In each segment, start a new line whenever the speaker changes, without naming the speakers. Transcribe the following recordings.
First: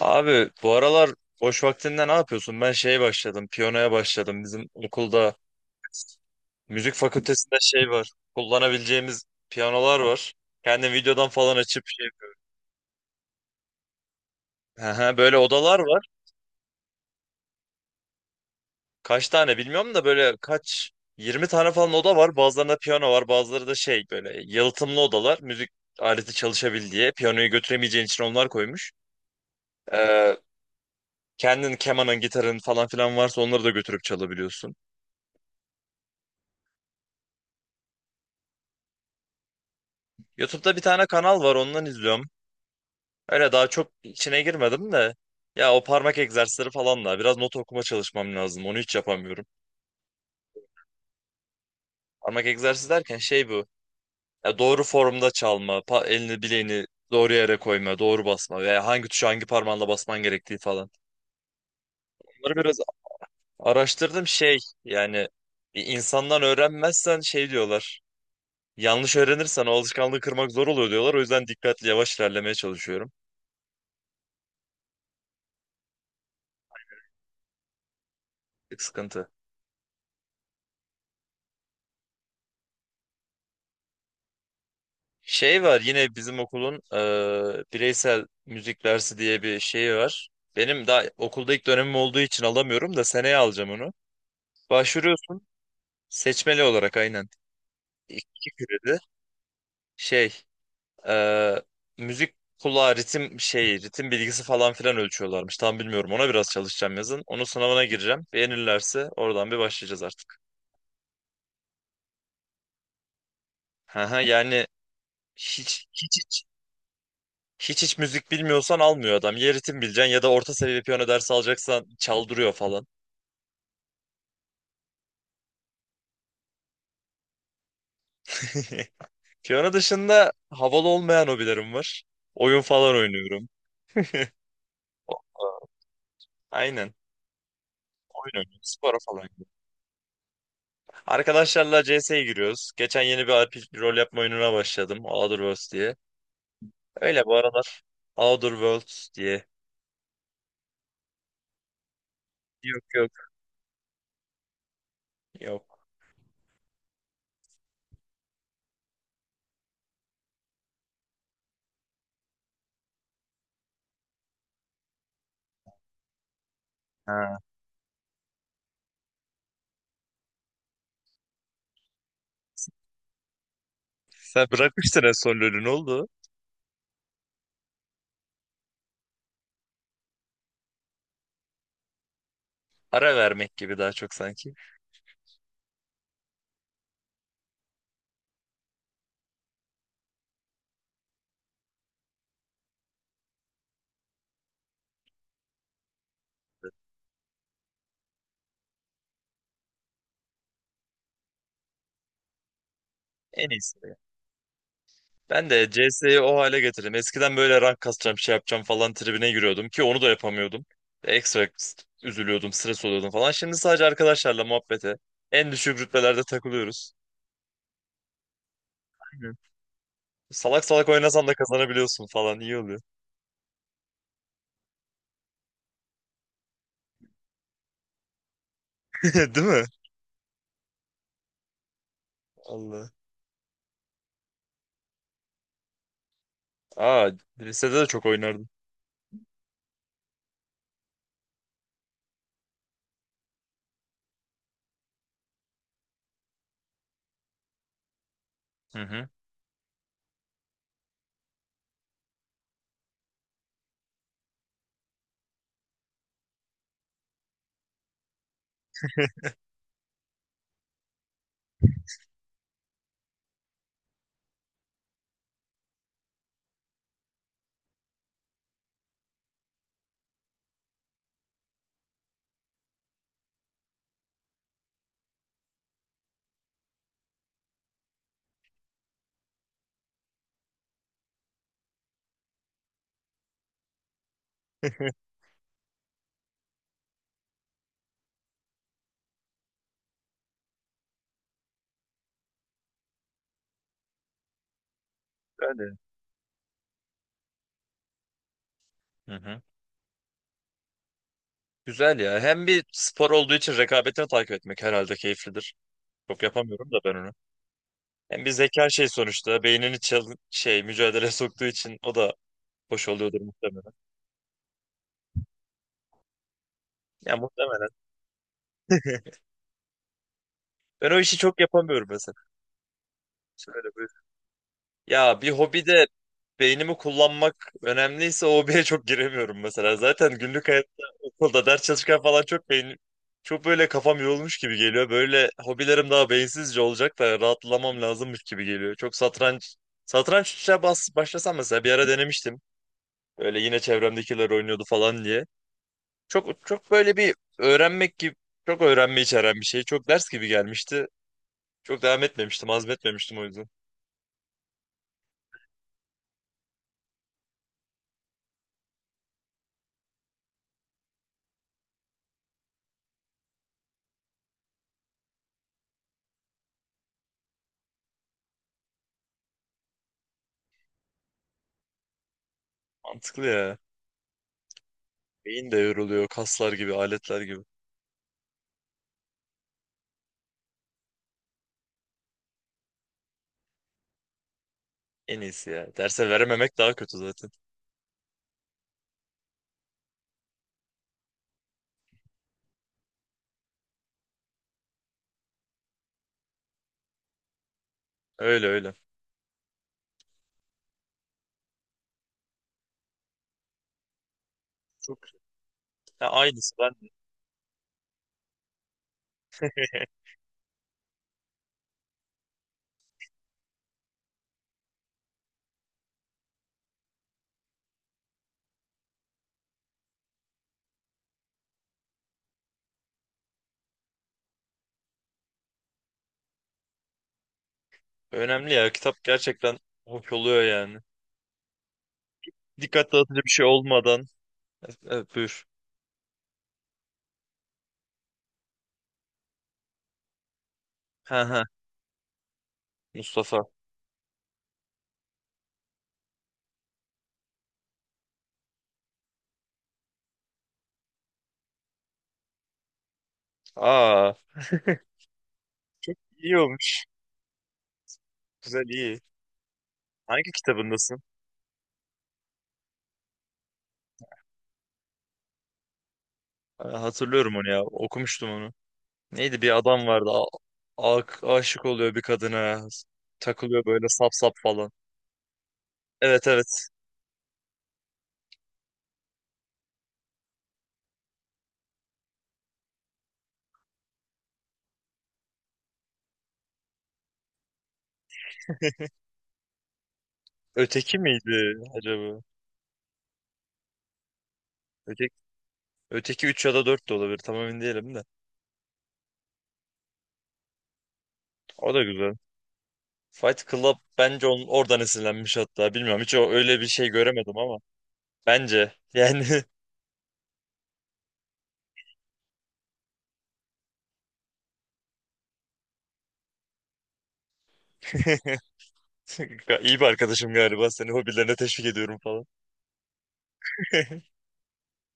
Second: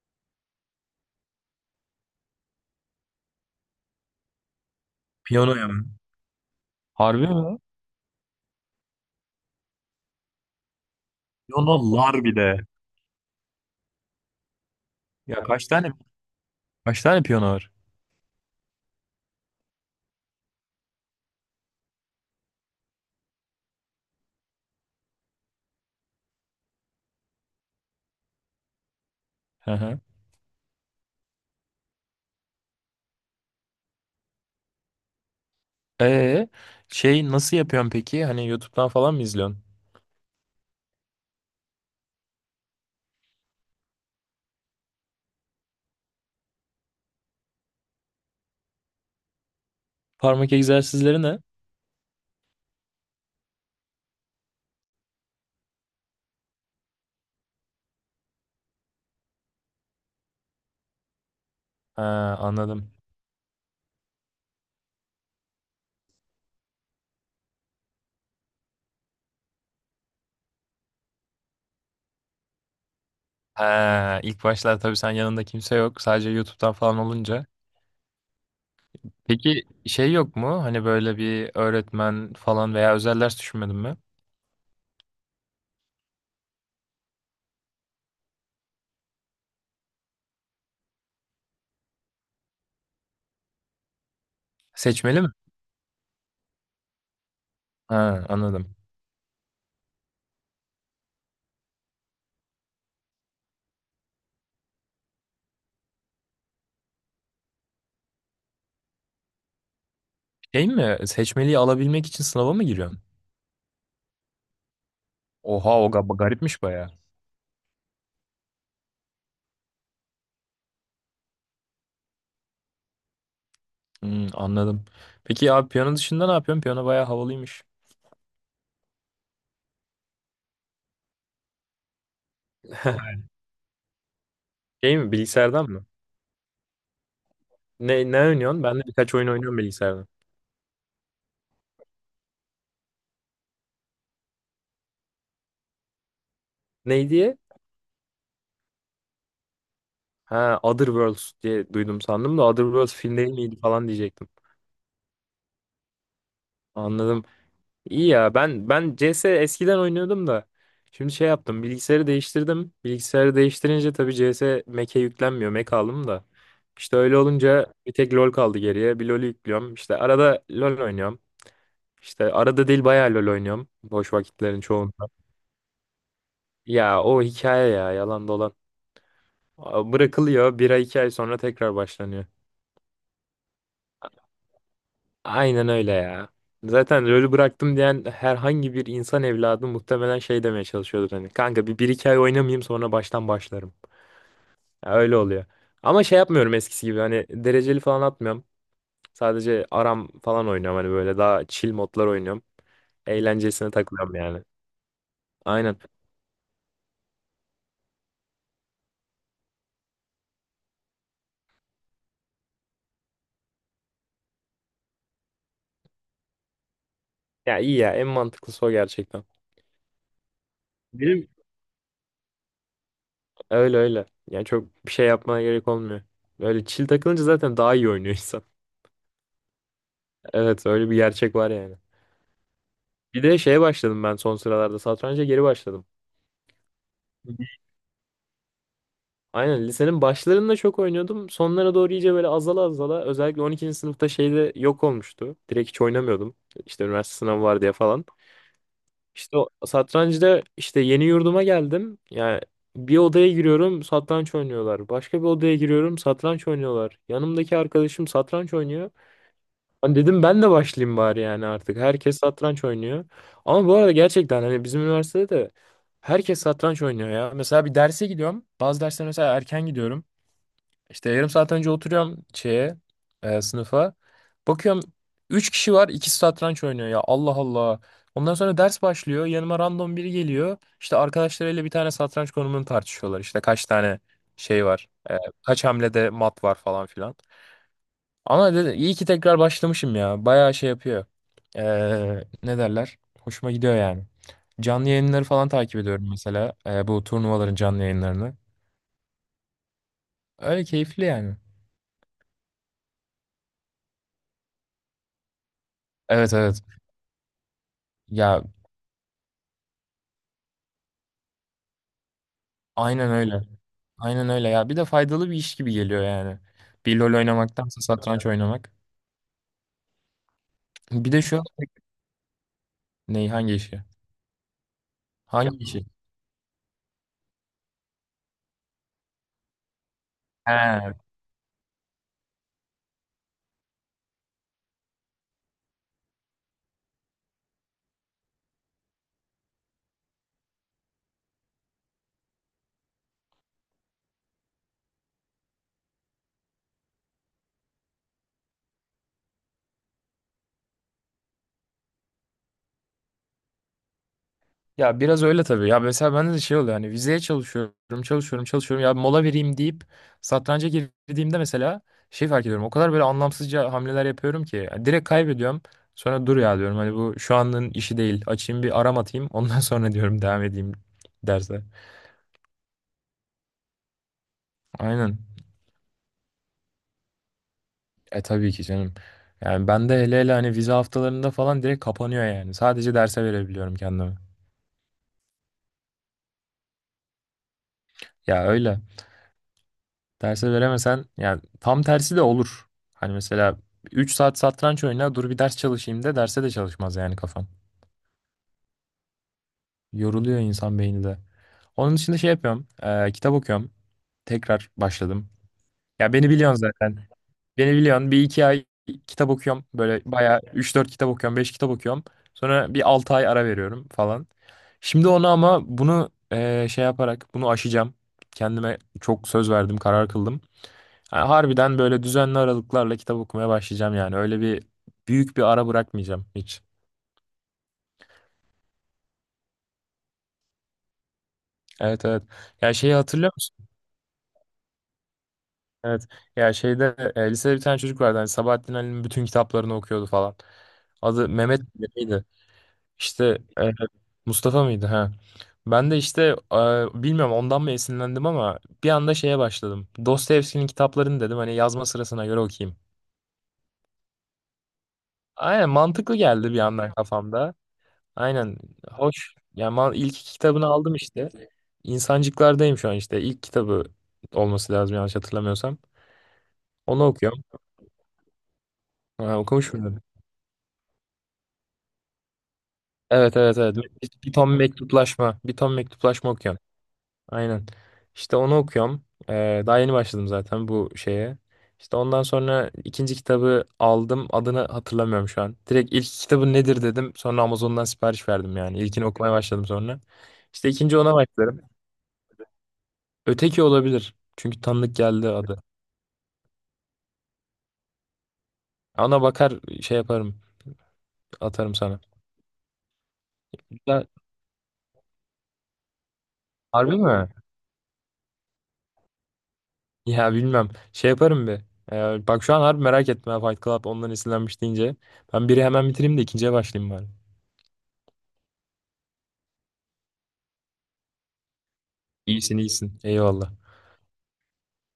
Abi bu aralar boş vaktinde ne yapıyorsun? Ben piyanoya başladım. Bizim okulda
Piyanoya mı?
müzik
Harbi
fakültesinde
mi?
şey var. Kullanabileceğimiz piyanolar var. Kendi videodan falan açıp
Piyanolar bir de.
Aha, böyle
Ya kaç
odalar
tane
var.
Kaç tane piyano var?
Kaç tane bilmiyorum da böyle 20 tane falan oda var. Bazılarında piyano var, bazıları da böyle yalıtımlı odalar. Müzik aleti çalışabil diye. Piyanoyu götüremeyeceğin için onlar koymuş.
Hı hı.
Ee, kendin kemanın, gitarın falan filan varsa onları da götürüp çalabiliyorsun.
Ee, Şey nasıl yapıyorsun peki? Hani YouTube'dan falan mı izliyorsun?
YouTube'da bir tane kanal var, ondan izliyorum. Öyle daha çok içine girmedim de. Ya o parmak egzersizleri falan da biraz not okuma çalışmam lazım. Onu hiç yapamıyorum.
Parmak egzersizleri ne?
Parmak egzersizi derken bu. Ya doğru formda çalma, elini bileğini doğru yere koyma, doğru basma veya hangi tuşu hangi parmağınla basman gerektiği falan.
Ha,
Bunları biraz
anladım.
araştırdım. Yani bir insandan öğrenmezsen diyorlar. Yanlış öğrenirsen o alışkanlığı kırmak zor oluyor diyorlar. O yüzden dikkatli yavaş ilerlemeye çalışıyorum.
Ha, ilk başlar tabii, sen yanında kimse yok. Sadece YouTube'dan falan olunca.
Bir sıkıntı.
Peki şey yok mu? Hani böyle bir öğretmen falan veya özel ders düşünmedin mi?
Şey var yine bizim okulun bireysel müzik dersi diye bir şeyi var. Benim daha okulda ilk dönemim olduğu için alamıyorum da seneye alacağım onu.
Seçmeli mi?
Başvuruyorsun seçmeli olarak aynen.
Ha,
İki
anladım.
kredi. Şey e, müzik kulağı ritim ritim bilgisi falan filan ölçüyorlarmış. Tam bilmiyorum ona biraz çalışacağım yazın. Onun sınavına gireceğim. Beğenirlerse oradan bir başlayacağız artık.
Şey mi? Seçmeliyi alabilmek için sınava mı giriyorsun?
Hı hı. Yani
Oha,
hiç
o
hiç hiç
garipmiş baya.
hiç müzik bilmiyorsan almıyor adam. Ya ritim bileceksin ya da orta seviye piyano dersi alacaksan çaldırıyor falan.
Hmm, anladım. Peki ya piyano dışında ne yapıyorsun? Piyano bayağı havalıymış.
Piyano dışında havalı olmayan hobilerim var. Oyun falan oynuyorum.
Şey mi,
O-
bilgisayardan mı?
Aynen.
Ne
Oyun oynuyorum.
oynuyorsun? Ben de
Spora
birkaç
falan
oyun
gidiyorum.
oynuyorum bilgisayardan.
Arkadaşlarla CS'ye giriyoruz. Geçen yeni bir RPG rol yapma oyununa başladım. Outer Worlds diye.
Ne
Öyle bu
diye?
aralar. Outer Worlds diye.
Ha, Other Worlds diye duydum sandım da Other
Yok,
Worlds film değil
yok.
miydi falan diyecektim.
Yok.
Anladım. İyi ya, ben CS eskiden oynuyordum da şimdi şey yaptım, bilgisayarı değiştirdim. Bilgisayarı değiştirince tabii CS Mac'e yüklenmiyor. Mac aldım da. İşte öyle
Ha.
olunca bir tek LoL kaldı geriye. Bir LoL'ü yüklüyorum. İşte arada LoL oynuyorum. İşte arada değil, bayağı LoL oynuyorum. Boş
Sen
vakitlerin
bırakmıştın
çoğunda.
en son LoL'ü, ne oldu?
Ya o hikaye ya yalan dolan. Bırakılıyor, bir ay iki ay sonra tekrar başlanıyor.
Ara vermek gibi daha çok sanki.
Aynen öyle ya. Zaten LoL'ü bıraktım diyen herhangi bir insan evladı muhtemelen şey demeye çalışıyordur hani. Kanka bir iki ay oynamayayım, sonra baştan başlarım. Ya öyle oluyor. Ama şey yapmıyorum eskisi gibi, hani dereceli falan atmıyorum. Sadece aram falan oynuyorum, hani böyle daha chill modlar oynuyorum.
En
Eğlencesine
iyisi.
takılıyorum yani.
Ben de
Aynen.
CS'yi o hale getirdim. Eskiden böyle rank kasacağım, şey yapacağım falan tribine giriyordum ki onu da yapamıyordum. Ekstra üzülüyordum, stres oluyordum falan. Şimdi sadece arkadaşlarla muhabbete, en düşük rütbelerde takılıyoruz.
Ya iyi ya, en mantıklısı o gerçekten.
Aynen. Salak salak oynasan
Benim
da kazanabiliyorsun falan, iyi oluyor.
Öyle öyle. Yani çok bir şey yapmaya gerek olmuyor. Öyle chill takılınca zaten daha iyi oynuyor insan.
Değil mi?
Evet, öyle bir gerçek var yani.
Allah.
Bir de şeye başladım ben son sıralarda. Satranca geri başladım.
Aa, lisede de çok oynardım.
Aynen, lisenin başlarında çok oynuyordum. Sonlara doğru iyice böyle azala azala, özellikle 12. sınıfta şeyde yok olmuştu. Direkt hiç oynamıyordum. İşte üniversite sınavı var diye falan.
Hı hı.
İşte o satrancıda işte, yeni yurduma geldim. Yani bir odaya giriyorum, satranç oynuyorlar. Başka bir odaya giriyorum, satranç oynuyorlar. Yanımdaki arkadaşım satranç oynuyor. Hani dedim ben de başlayayım bari yani artık. Herkes satranç oynuyor. Ama bu arada gerçekten hani bizim üniversitede de herkes satranç oynuyor ya. Mesela bir derse gidiyorum. Bazı dersler mesela erken gidiyorum. İşte yarım saat önce oturuyorum şeye, sınıfa. Bakıyorum 3 kişi var, ikisi satranç oynuyor ya. Allah Allah. Ondan sonra ders başlıyor. Yanıma random biri geliyor. İşte arkadaşlarıyla bir tane satranç konumunu tartışıyorlar. İşte kaç tane şey var. Kaç hamlede mat var falan filan. Ama iyi ki tekrar başlamışım ya. Bayağı şey yapıyor. Ne derler? Hoşuma gidiyor yani. Canlı yayınları falan
Yani.
takip ediyorum mesela. Bu turnuvaların canlı yayınlarını.
Hı hı.
Öyle keyifli yani.
Güzel ya. Hem bir spor olduğu için rekabetini takip etmek herhalde keyiflidir. Çok
Evet evet.
yapamıyorum da ben onu. Hem bir
Ya
zeka sonuçta. Beynini mücadele soktuğu için o da hoş
aynen
oluyordur
öyle.
muhtemelen.
Aynen öyle ya. Bir de faydalı bir iş gibi geliyor yani. Bir LoL
Ya muhtemelen.
oynamaktansa satranç oynamak.
Ben o
Bir
işi
de
çok
şu.
yapamıyorum mesela.
Neyi, hangi
Şöyle
işi?
Ya bir
Hangi
hobide
işi?
beynimi kullanmak önemliyse o hobiye çok giremiyorum mesela. Zaten günlük hayatta
He,
okulda ders çalışırken falan çok böyle kafam yorulmuş gibi geliyor. Böyle hobilerim daha beyinsizce olacak da rahatlamam lazımmış gibi geliyor. Çok satranç satrançla başlasam mesela bir ara denemiştim. Böyle yine çevremdekiler oynuyordu falan diye. Çok çok böyle bir öğrenmek gibi çok öğrenme içeren bir şey. Çok ders gibi gelmişti. Çok devam etmemiştim, azmetmemiştim o yüzden.
ya biraz öyle tabii. Ya mesela bende de şey oluyor, hani vizeye çalışıyorum, çalışıyorum, çalışıyorum. Ya mola vereyim deyip satranca girdiğimde mesela şey fark ediyorum. O kadar böyle anlamsızca hamleler yapıyorum ki ya, direkt kaybediyorum. Sonra dur ya diyorum, hani bu şu anın işi değil. Açayım bir aram atayım. Ondan sonra diyorum, devam edeyim derse.
Mantıklı ya.
Aynen.
Beyin de yoruluyor, kaslar gibi, aletler gibi.
E tabii ki canım. Yani bende hele hele hani vize haftalarında falan direkt kapanıyor yani. Sadece derse verebiliyorum kendimi.
En iyisi ya. Derse verememek daha kötü zaten.
Ya öyle. Derse veremesen yani, tam tersi de olur. Hani mesela 3 saat satranç oyna, dur bir ders çalışayım de, derse de çalışmaz yani kafan.
Öyle öyle.
Yoruluyor insan beyni de. Onun dışında şey yapıyorum. Kitap okuyorum. Tekrar
Çok
başladım.
ya,
Ya beni
aynısı
biliyorsun
ben de.
zaten. Beni biliyorsun. Bir iki ay kitap okuyorum. Böyle bayağı üç dört kitap okuyorum. Beş kitap okuyorum. Sonra bir 6 ay ara veriyorum falan. Şimdi onu, ama bunu şey yaparak bunu aşacağım. Kendime çok söz verdim. Karar kıldım. Ha, harbiden böyle düzenli aralıklarla kitap okumaya başlayacağım yani. Öyle bir büyük bir ara bırakmayacağım hiç.
Önemli ya, kitap gerçekten hoş oluyor yani.
Evet evet. Ya
Dikkat
şeyi
dağıtıcı bir
hatırlıyor
şey
musun?
olmadan. Evet, buyur.
Evet. Ya şeyde lisede bir tane çocuk vardı. Hani Sabahattin Ali'nin bütün kitaplarını okuyordu falan.
Ha
Adı
ha.
Mehmet miydi? İşte
Mustafa.
e, Mustafa mıydı? Ha. Ben de işte bilmiyorum ondan mı esinlendim, ama bir anda şeye başladım. Dostoyevski'nin kitaplarını dedim hani yazma sırasına göre okuyayım.
Aa,
Aynen, mantıklı
iyi
geldi bir
olmuş.
anda kafamda. Aynen.
Güzel, iyi.
Hoş. Yani ilk
Hangi
iki kitabını aldım
kitabındasın?
işte. İnsancıklardayım şu an işte. İlk kitabı olması lazım, yanlış hatırlamıyorsam.
Ha,
Onu
hatırlıyorum
okuyorum.
onu ya. Okumuştum onu.
Ha,
Neydi, bir
okumuş
adam
muydun?
vardı. Aşık oluyor bir kadına.
Evet evet
Takılıyor
evet.
böyle sap
Bir
sap
ton
falan.
mektuplaşma. Bir ton
Evet,
mektuplaşma okuyorum.
evet.
Aynen. İşte onu okuyorum. Daha yeni başladım zaten bu şeye. İşte ondan sonra ikinci kitabı aldım. Adını hatırlamıyorum şu an. Direkt ilk kitabı nedir dedim. Sonra Amazon'dan sipariş verdim yani. İlkini okumaya başladım sonra. İşte ikinci
Öteki
ona başladım.
miydi acaba?
Öteki olabilir. Çünkü tanıdık
öteki
geldi adı.
Öteki 3 ya da 4 de olabilir. Tam emin değilim de.
Ona bakar, şey yaparım.
O
Atarım
da
sana.
güzel. Fight Club
Hatta-
bence onun oradan esinlenmiş hatta. Bilmiyorum, hiç öyle bir şey
Harbi mi?
göremedim ama. Bence yani.
Ya bilmem. Şey yaparım bir. Bak şu an harbi merak etme ha, Fight Club ondan esinlenmiş deyince. Ben biri hemen bitireyim de ikinciye başlayayım bari.
iyi bir arkadaşım galiba. Seni hobilerine teşvik ediyorum falan.
İyisin iyisin. Eyvallah.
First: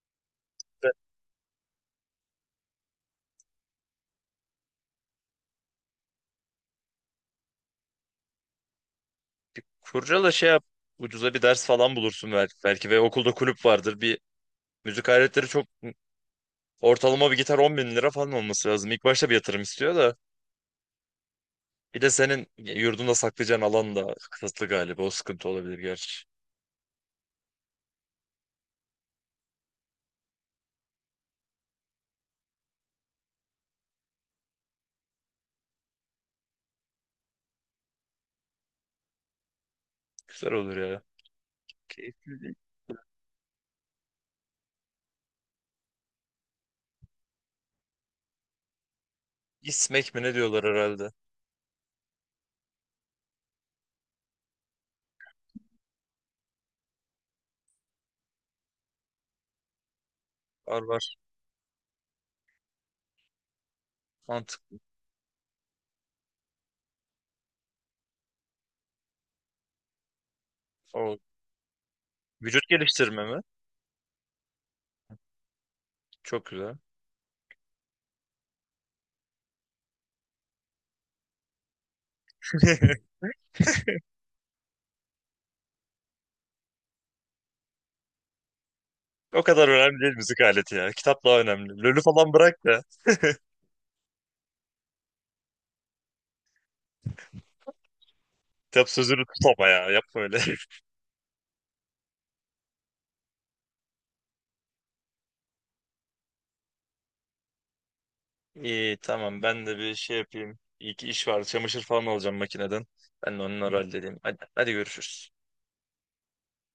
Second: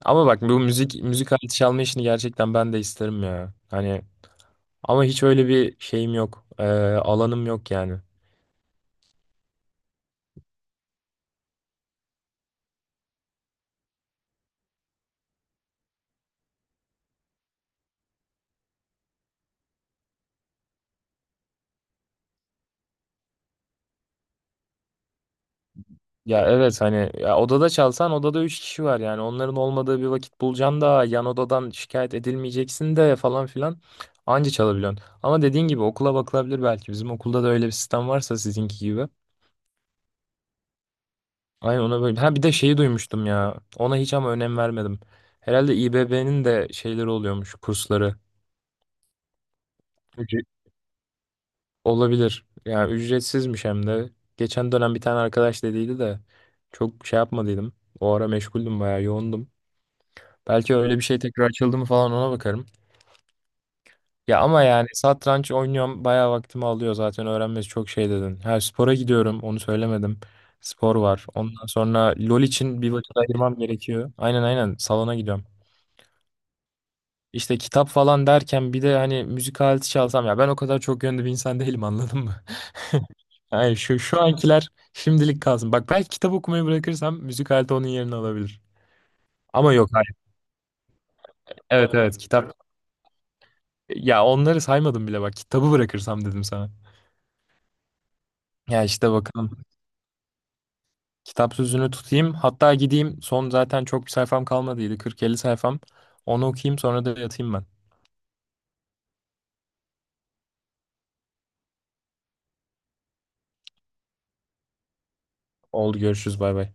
Ama bak, bu müzik aleti çalma işini gerçekten ben de isterim ya. Hani ama hiç öyle bir şeyim yok. Alanım yok yani.
Kurcala, şey yap. Ucuza bir ders falan bulursun belki. Belki ve okulda kulüp vardır. Bir müzik aletleri çok, ortalama bir gitar 10 bin lira falan olması lazım. İlk başta bir yatırım istiyor da. Bir de senin yurdunda saklayacağın alan da kısıtlı galiba. O sıkıntı olabilir gerçi.
Ya evet hani, ya odada çalsan odada 3 kişi var yani, onların olmadığı bir vakit bulacaksın da, yan odadan şikayet edilmeyeceksin de falan filan anca çalabiliyorsun. Ama dediğin gibi okula bakılabilir belki, bizim okulda da öyle bir sistem varsa sizinki gibi.
Güzel olur ya.
Aynen, ona böyle. Ha, bir de
Keyifli.
şeyi duymuştum ya, ona hiç ama önem vermedim. Herhalde İBB'nin de şeyleri oluyormuş, kursları.
İsmek mi ne
Ücre-
diyorlar herhalde.
Olabilir yani, ücretsizmiş hem de. Geçen dönem bir tane arkadaş dediydi de çok şey yapmadıydım. O ara meşguldüm, bayağı yoğundum. Belki
Var,
öyle bir
var.
şey tekrar açıldı mı falan, ona bakarım. Ya
Mantık.
ama yani satranç oynuyorum bayağı vaktimi alıyor zaten, öğrenmesi çok şey dedin. Her spora gidiyorum, onu söylemedim. Spor
O.
var. Ondan sonra LOL
Vücut
için bir vakit
geliştirme mi?
ayırmam gerekiyor. Aynen aynen, salona gidiyorum.
Çok güzel.
İşte kitap falan derken bir de hani müzik aleti çalsam ya, ben o kadar çok yönlü bir insan değilim, anladın mı? Yani şu ankiler şimdilik kalsın. Bak, belki kitap okumayı bırakırsam müzik aleti onun yerini alabilir.
O kadar
Ama yok,
önemli
hayır.
değil müzik aleti ya. Kitap daha önemli.
Evet
Lölü
evet,
falan bırak
kitap.
da.
Ya onları saymadım bile, bak kitabı bırakırsam dedim sana. Ya
Kitap
işte
sözünü
bakalım.
tutma ya. Yapma öyle.
Kitap sözünü tutayım. Hatta gideyim. Son zaten çok bir sayfam kalmadıydı. 40-50 sayfam. Onu okuyayım, sonra da yatayım ben.
İyi, tamam, ben de bir şey yapayım. İyi ki iş var. Çamaşır falan alacağım makineden. Ben de onları halledeyim. Hadi, hadi, görüşürüz.
Oldu, görüşürüz, bay bay.